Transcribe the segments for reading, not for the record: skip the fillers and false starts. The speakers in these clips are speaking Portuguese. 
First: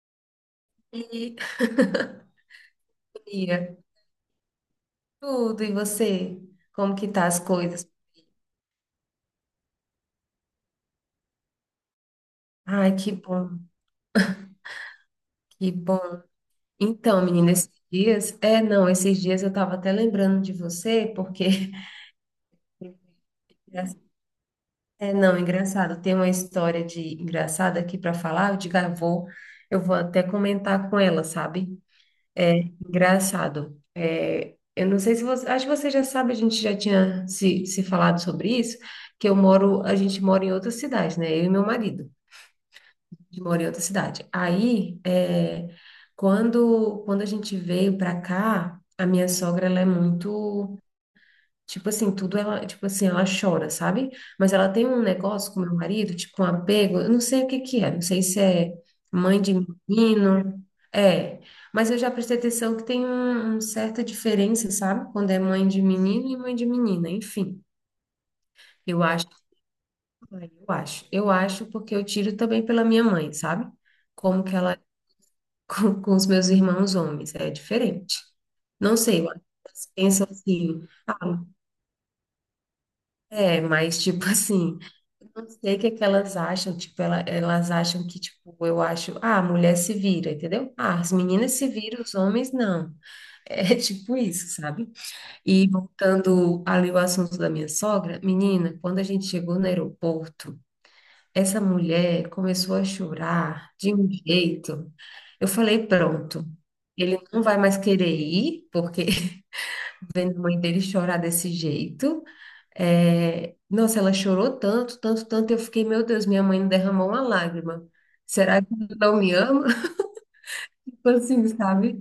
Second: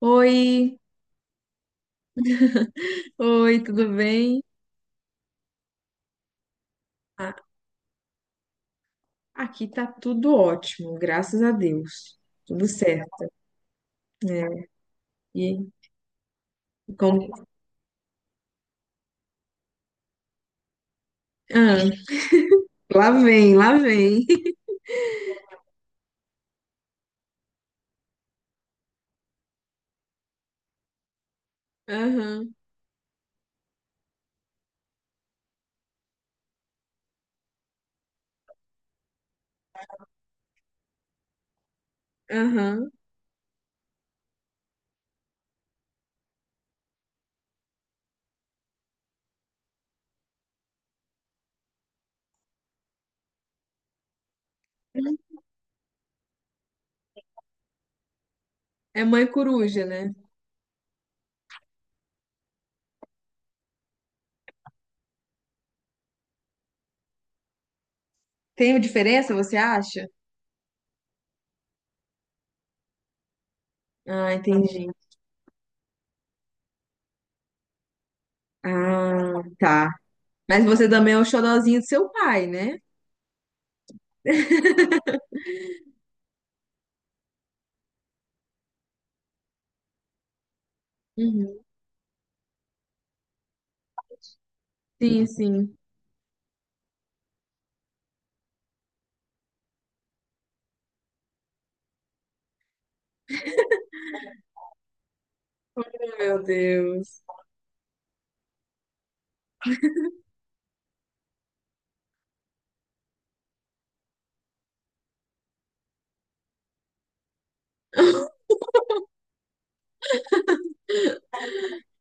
Oi, E amiga, oi, tudo bem? tudo, e você? Como que tá Ah, as coisas? aqui tá tudo ótimo, graças a Deus. Tudo Ai, que certo, bom, né? E que bom. Então, como... menina, esses dias, é, não, esses dias eu tava até lembrando de você, porque Ah, lá vem, lá vem. é, não, engraçado, tem uma história de engraçada aqui para falar, eu digo, ah, eu vou até comentar com ela, sabe? Aham, Engraçado. É, eu não sei se você, acho que você já sabe, a gente já tinha se falado sobre isso, que eu moro, a gente mora em outra cidade, né? Eu e meu marido. aham. De moro em outra cidade. Aí, é, quando a gente veio pra cá, a minha sogra, ela é muito, tipo assim, tudo ela, tipo assim, ela chora, sabe? Mas ela tem um negócio com meu marido, tipo um apego, eu não sei o que que é, não sei se é É mãe mãe de coruja, né? menino, é, mas eu já prestei atenção que tem um certa diferença, sabe? Quando é mãe de menino e mãe de menina, enfim. Tem Eu diferença, acho, você acha? eu acho, eu acho porque eu tiro também pela minha mãe, sabe? Ah, Como que ela entendi. Com os meus irmãos homens, é diferente. Não sei, eu acho Ah, que tá. elas pensam Mas assim, você também é o ah, xodozinho do seu pai, né? é, mas tipo assim, eu não sei o que é que elas acham, tipo, elas acham que, tipo, eu acho, ah, a mulher se vira, entendeu? Ah, as meninas Uhum. se viram, os homens não. É tipo isso, sabe? Sim, E sim. voltando ali ao assunto da minha sogra, menina, quando a gente chegou no aeroporto, essa mulher começou a chorar de um jeito. Eu falei, Meu pronto, ele Deus. não vai mais querer ir, porque vendo a mãe dele chorar desse jeito. É, nossa, ela chorou tanto, tanto, tanto. Eu fiquei, meu Deus, minha mãe não derramou uma lágrima. Será que ele não me ama? Tipo assim, sabe?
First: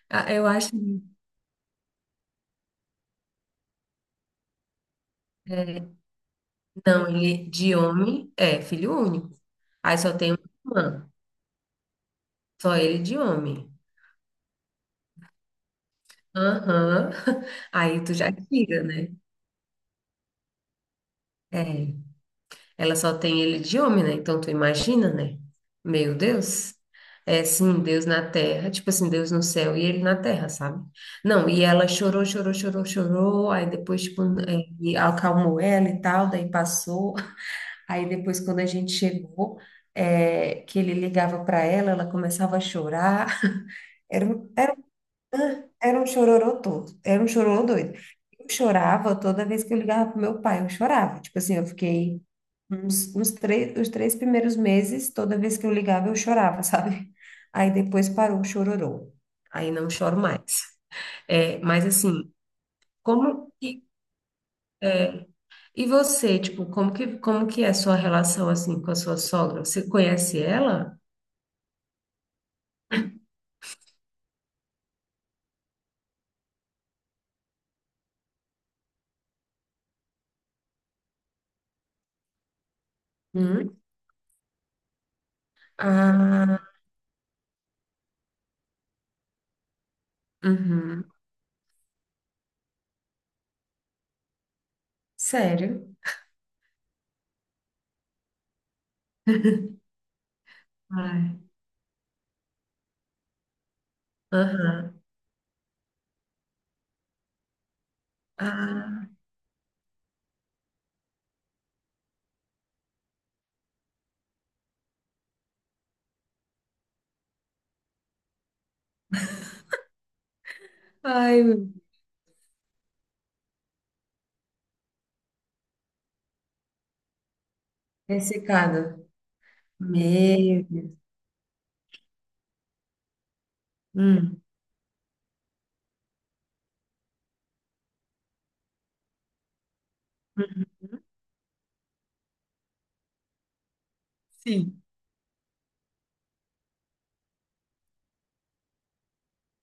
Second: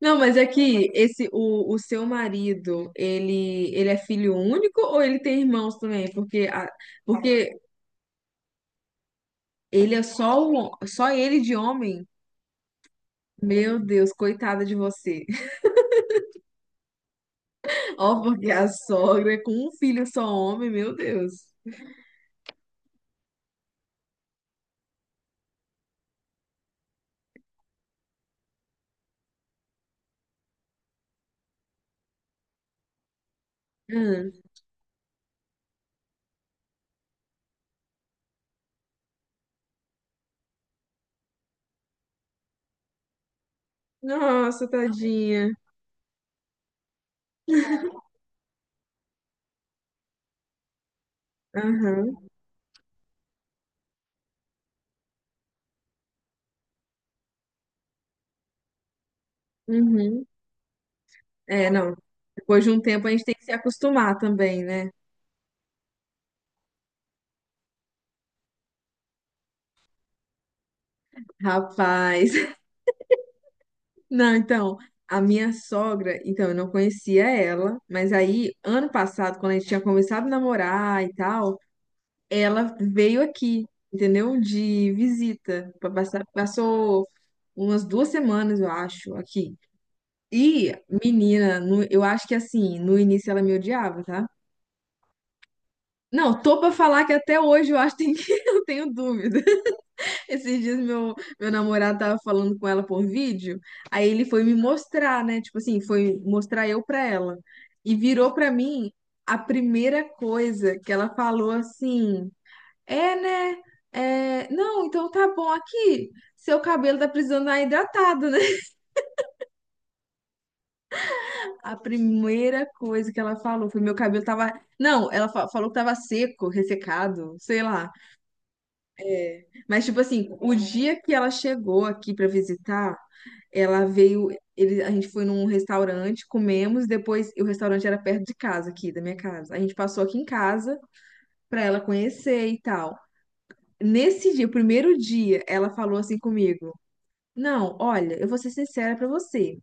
Não, Ah, mas é eu acho, que o seu marido, ele é filho único ou ele tem irmãos é, também? Porque, a- não, ele porque de homem é filho único. ele Aí é só tem uma só, só irmã, ele de homem? só ele de homem. Meu Deus, coitada de você. Aham. Aí tu Ó, já porque a tira, né? sogra é com um filho só homem, meu Deus. É. Ela só tem ele de homem, né? Então tu imagina, né? Meu Deus. É sim, Deus na terra, tipo assim, Deus no céu e ele na terra, sabe? Não, e ela chorou, chorou, chorou, chorou, aí depois, tipo, Hum. é, e acalmou ela e tal, daí passou. Aí depois, quando a gente chegou, é, que ele ligava para ela, ela começava a chorar. Era, um- Nossa, era, um- tadinha. era um chororô todo, era um chororô doido. Eu chorava toda vez que eu ligava pro meu pai, eu chorava. Tipo assim, eu fiquei Aham, uns três, os 3 primeiros meses, toda vez que eu ligava, eu chorava, sabe? Aí depois parou o chororô. Aí não choro uhum. mais. É, É, mas não. assim, Depois de um tempo a gente tem que como se que, acostumar também, né? e você, tipo, como que é a sua relação assim com a sua sogra? Você conhece ela? Rapaz. Não, então, a minha sogra, então, eu não conhecia ela, mas aí, ano passado, quando a gente tinha começado a namorar e tal, ela veio aqui, Hum? entendeu? De visita. Ah, Passou umas duas semanas, eu acho, aqui. E, uhum. menina, eu acho que assim, no início ela me odiava, tá? Sério? Não, tô pra falar que até hoje eu acho que eu tenho dúvida. Esses dias Ai, meu namorado tava falando com ela por vídeo, aí ele foi me aham. mostrar, né? Tipo assim, foi mostrar eu pra ela. E virou pra mim Ah, a primeira coisa que ela falou assim: É, né? É, não, então tá bom aqui. Seu cabelo tá precisando dar hidratado, né? ai, A primeira coisa que ela falou foi: Meu cabelo tava. Não, ela falou que tava seco, ressecado, sei lá. ressecada. Mas, tipo assim, o Meu. dia que ela chegou aqui pra visitar, ela veio. Hum. A gente foi num restaurante, comemos, depois. O restaurante era perto de casa, aqui, da minha casa. A gente passou aqui em casa pra ela conhecer e tal. Nesse dia, o Sim. primeiro dia, ela falou assim comigo: Não, olha, eu vou ser sincera pra você.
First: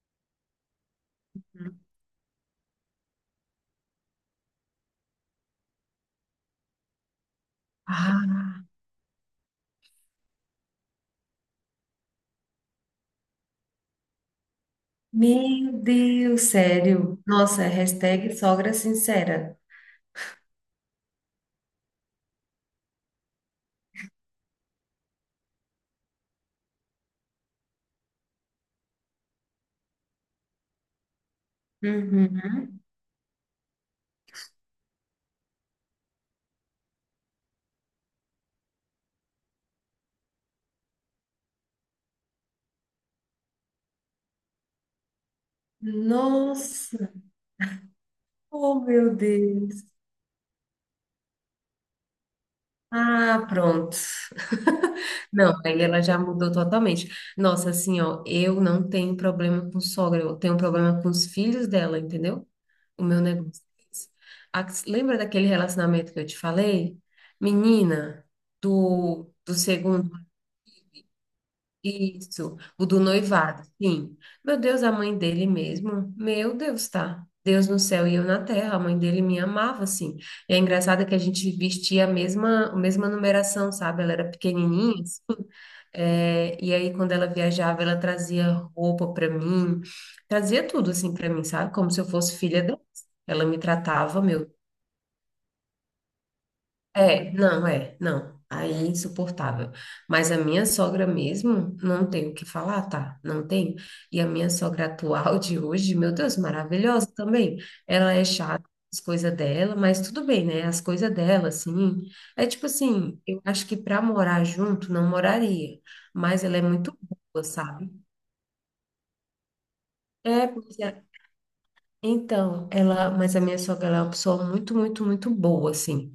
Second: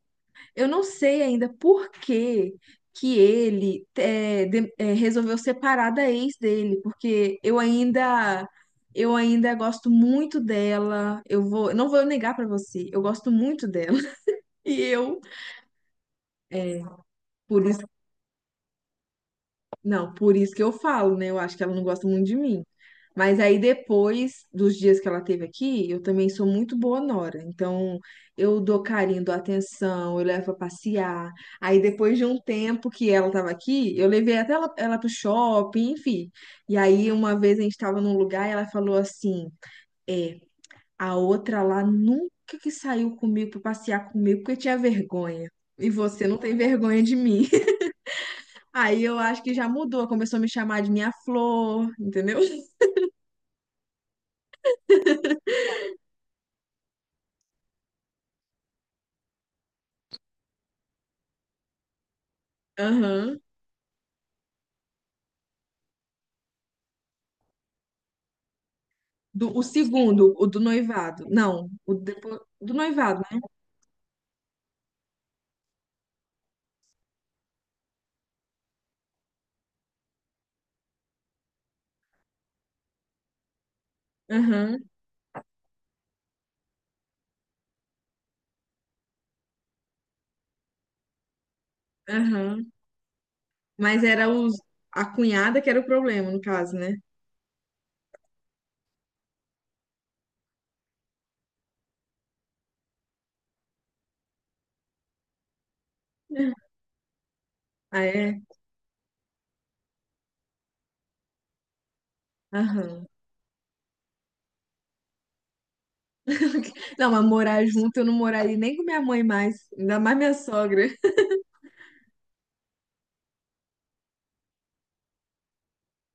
Eu não sei ainda por que ele é, resolveu separar da ex dele, porque eu ainda Ah. eu ainda gosto muito dela. Eu vou, não vou negar pra você, eu gosto muito dela. E eu, Meu Deus, é, sério. Nossa, por isso hashtag sogra sincera. Não, por isso que eu falo, né? Eu acho que ela não gosta muito de mim. Mas aí depois dos dias que ela teve aqui, eu também sou muito boa nora. Então, eu dou carinho, dou atenção, eu levo pra passear. Aí depois de um Uhum. tempo que ela tava aqui, eu levei até ela pro shopping, enfim. E aí uma vez a gente tava num lugar e ela falou assim: "É, a outra lá nunca que saiu comigo pra passear comigo porque tinha vergonha. E você não tem vergonha Nossa, de mim." oh Aí meu eu acho que já Deus. mudou, começou a me chamar de minha flor, entendeu? Ah, pronto. Não, aí ela já mudou totalmente. Nossa, assim, ó, eu não tenho problema com sogra, eu tenho problema com os filhos dela, entendeu? O meu Aham. negócio é esse. A- lembra daquele relacionamento que eu te falei? Menina, Do, do o segundo. segundo, o do noivado. Não, o depois, Isso, do o do noivado, né? noivado, sim. Meu Deus, a mãe dele mesmo. Meu Deus, tá? Deus no céu e eu na terra. A mãe dele me amava, assim. E é engraçado que a gente vestia a mesma numeração, sabe? Ela era Aham, pequenininha. É, e aí, quando ela viajava, ela trazia roupa pra mim, trazia tudo, assim, pra mim, sabe? Como se eu fosse filha aham. dela. Ela me Mas tratava, era meu, a cunhada que era o problema, no caso, né? é, não, é, não. Aí é insuportável. Mas a minha sogra mesmo, não tem o que falar, tá? Não tem. E a minha sogra atual de hoje, meu Deus, maravilhosa também. Ah, Ela é é? chata, as coisas dela, mas tudo bem, né? As coisas dela, assim. É tipo Aham. assim, eu acho que pra morar junto, não moraria. Mas ela é muito Não, mas boa, morar sabe? junto eu não moraria nem com minha mãe mais, ainda mais minha É, porque sogra. então, ela, mas a minha sogra, ela é uma pessoa muito, muito, muito boa, assim.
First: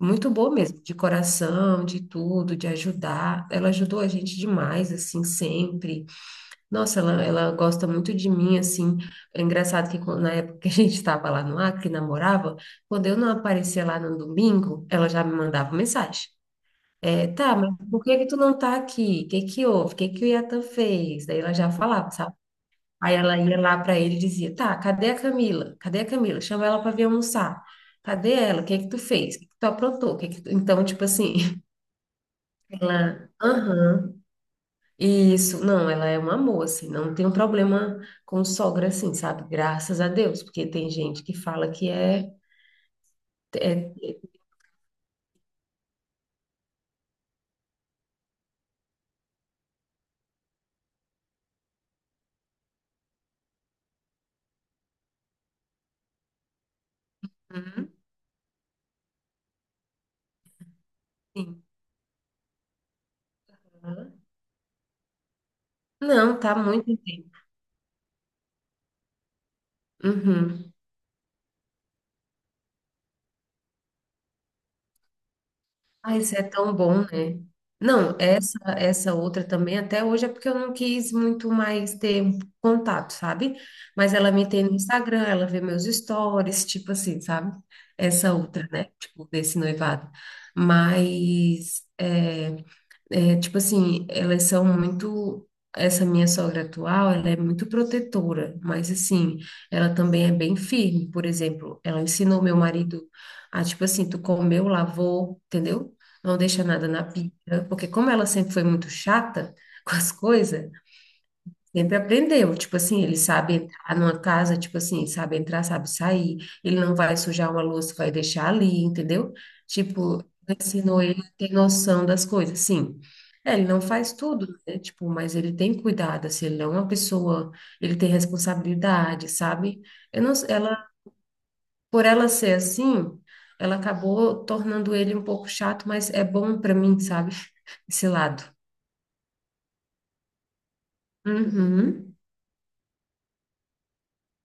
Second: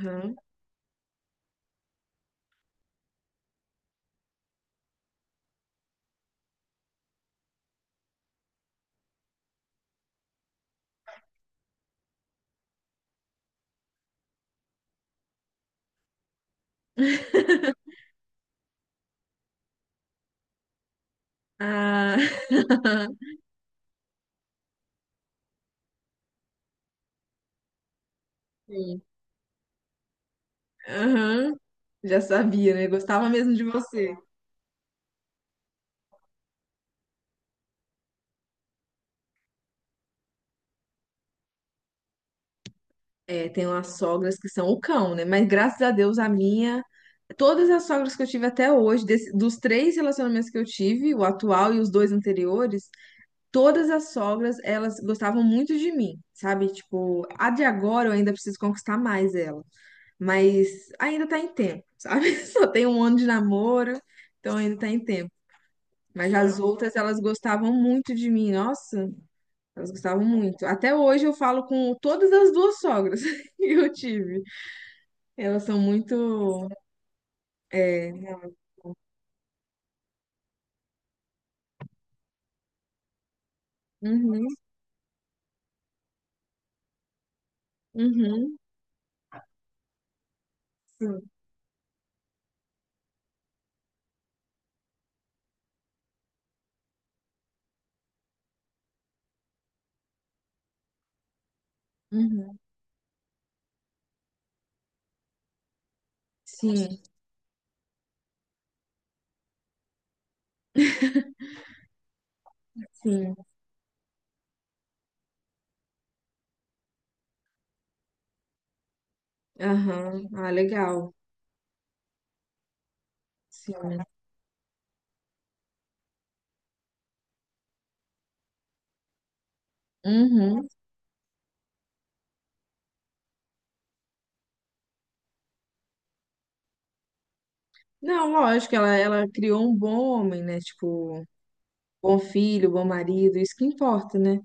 Muito boa mesmo, de coração, de tudo, de ajudar. Ela ajudou a gente demais, assim, sempre. Nossa, ela gosta muito de mim, assim. É engraçado que quando- na época que a gente estava lá no Acre, namorava, quando eu não aparecia lá no domingo, ela já me mandava mensagem. É, tá, mas por que que tu não tá aqui? O que que houve? O que que o Iatan fez? Daí ela já falava, Ah, sabe? Aí ela ia lá para ele e dizia: tá, cadê a Camila? Cadê a Camila? Chama ela para vir almoçar. Cadê ela? O que é que tu sim. fez? O que é que tu aprontou? O que é que tu-" Então, tipo assim, Aham. Já sabia, né? Gostava ela, mesmo de aham, você. isso, não, ela é um amor, assim, não tem um problema com sogra, assim, sabe? Graças a Deus, porque tem gente que fala que é. É, tem É- umas sogras é- que são o cão, né? Mas graças a Deus a minha, todas as sogras que eu tive até hoje, dos três relacionamentos que eu tive, o atual e os dois anteriores, todas as sogras, elas gostavam muito de mim, sabe? Tipo, a de uhum, agora eu ainda preciso conquistar mais ela, mas ainda tá em sim. tempo, sabe? Só tem um ano de namoro, Uhum. então ainda tá em tempo. Mas Não, tá as muito outras, elas bem. gostavam muito de mim, nossa, elas gostavam muito. Uhum. Até hoje eu falo com todas as duas sogras que eu tive. Elas são Ah, isso é muito. tão bom, né? É, Não, essa outra também até hoje é porque eu não quis muito mais ter um contato, sabe? Mas ela me uhum, tem no Instagram, ela vê meus stories, tipo assim, sabe? Essa uhum, outra, né? Tipo, desse noivado. sim, Mas é, é, tipo assim, elas são muito. Essa minha sogra atual, ela é muito protetora, mas assim, ela também é bem firme. Por exemplo, ela ensinou meu uhum, marido a, tipo assim, tu comeu, lavou, entendeu? Não deixa nada sim, na pia, porque como ela sempre foi muito chata com as coisas, sempre aprendeu, tipo assim, ele sim, sabe entrar numa casa, tipo assim, sabe entrar, sabe sair, ele não vai sujar uma louça, vai deixar ali, entendeu? Tipo, aham, ah, ensinou legal, ele a ter noção das coisas, sim. É, ele não sim, faz tudo, né? Tipo, mas ele tem cuidado, assim, ele não é uma pessoa, ele tem responsabilidade, sabe? Eu não, uhum. ela, por ela ser assim, ela acabou tornando ele um pouco chato, mas é bom pra mim, sabe? Esse Não, lado. lógico, ela criou um bom homem, né? Tipo, Uhum, bom filho, bom marido, isso que importa, né?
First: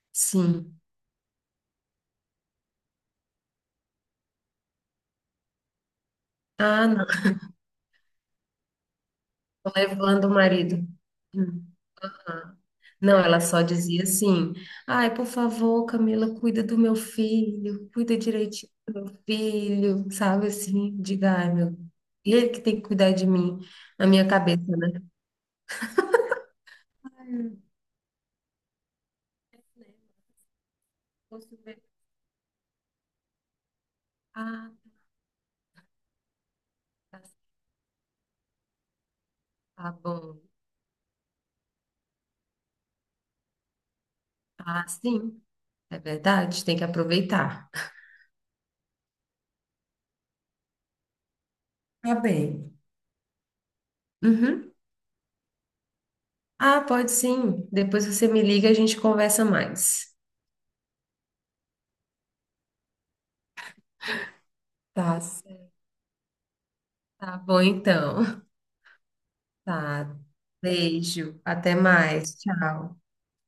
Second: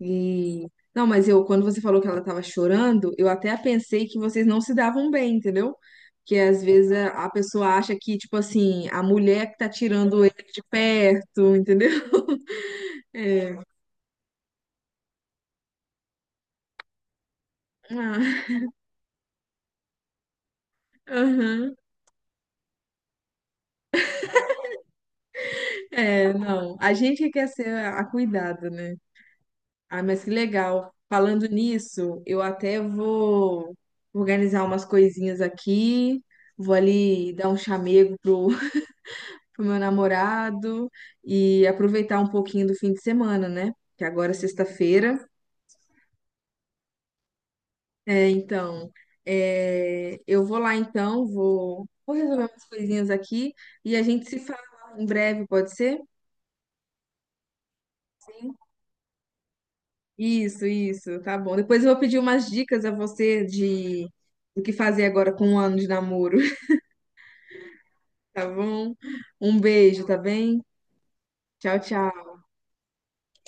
E. sim. Não, mas eu, quando você falou que ela tava chorando, eu até pensei que vocês não se davam bem, entendeu? Que às vezes Ah, a pessoa acha que, tipo assim, a mulher que tá tirando levando o ele de marido. perto, Hum. entendeu? Ah. Não, ela É. só dizia assim: ai, por favor, Camila, cuida do meu filho, cuida Ah, direitinho do meu filho, sabe assim? Diga, ai, aham. meu, ele que tem que cuidar de mim, na minha cabeça, né? É, não. A gente que quer Hum, ser a cuidada, né? Ah, mas que legal. Falando posso ver? nisso, eu até vou organizar Ah, umas coisinhas aqui, vou tá, ali dar um chamego pro, pro meu tá bom. namorado e aproveitar um pouquinho do fim de semana, né? Que agora é Ah, sexta-feira. sim, é verdade, tem que aproveitar. É, então, é, eu vou lá então, vou Tá resolver umas bem. coisinhas aqui e a gente se fala Uhum. em breve, pode ser? Ah, pode sim. Depois você me liga e a gente conversa mais. Isso, tá bom. Depois eu vou pedir umas dicas a você de do que fazer Tá agora com um certo. ano de namoro, Tá bom, então. tá bom? Um beijo, tá Tá. bem? Beijo. Até Tchau, tchau. mais. Tchau.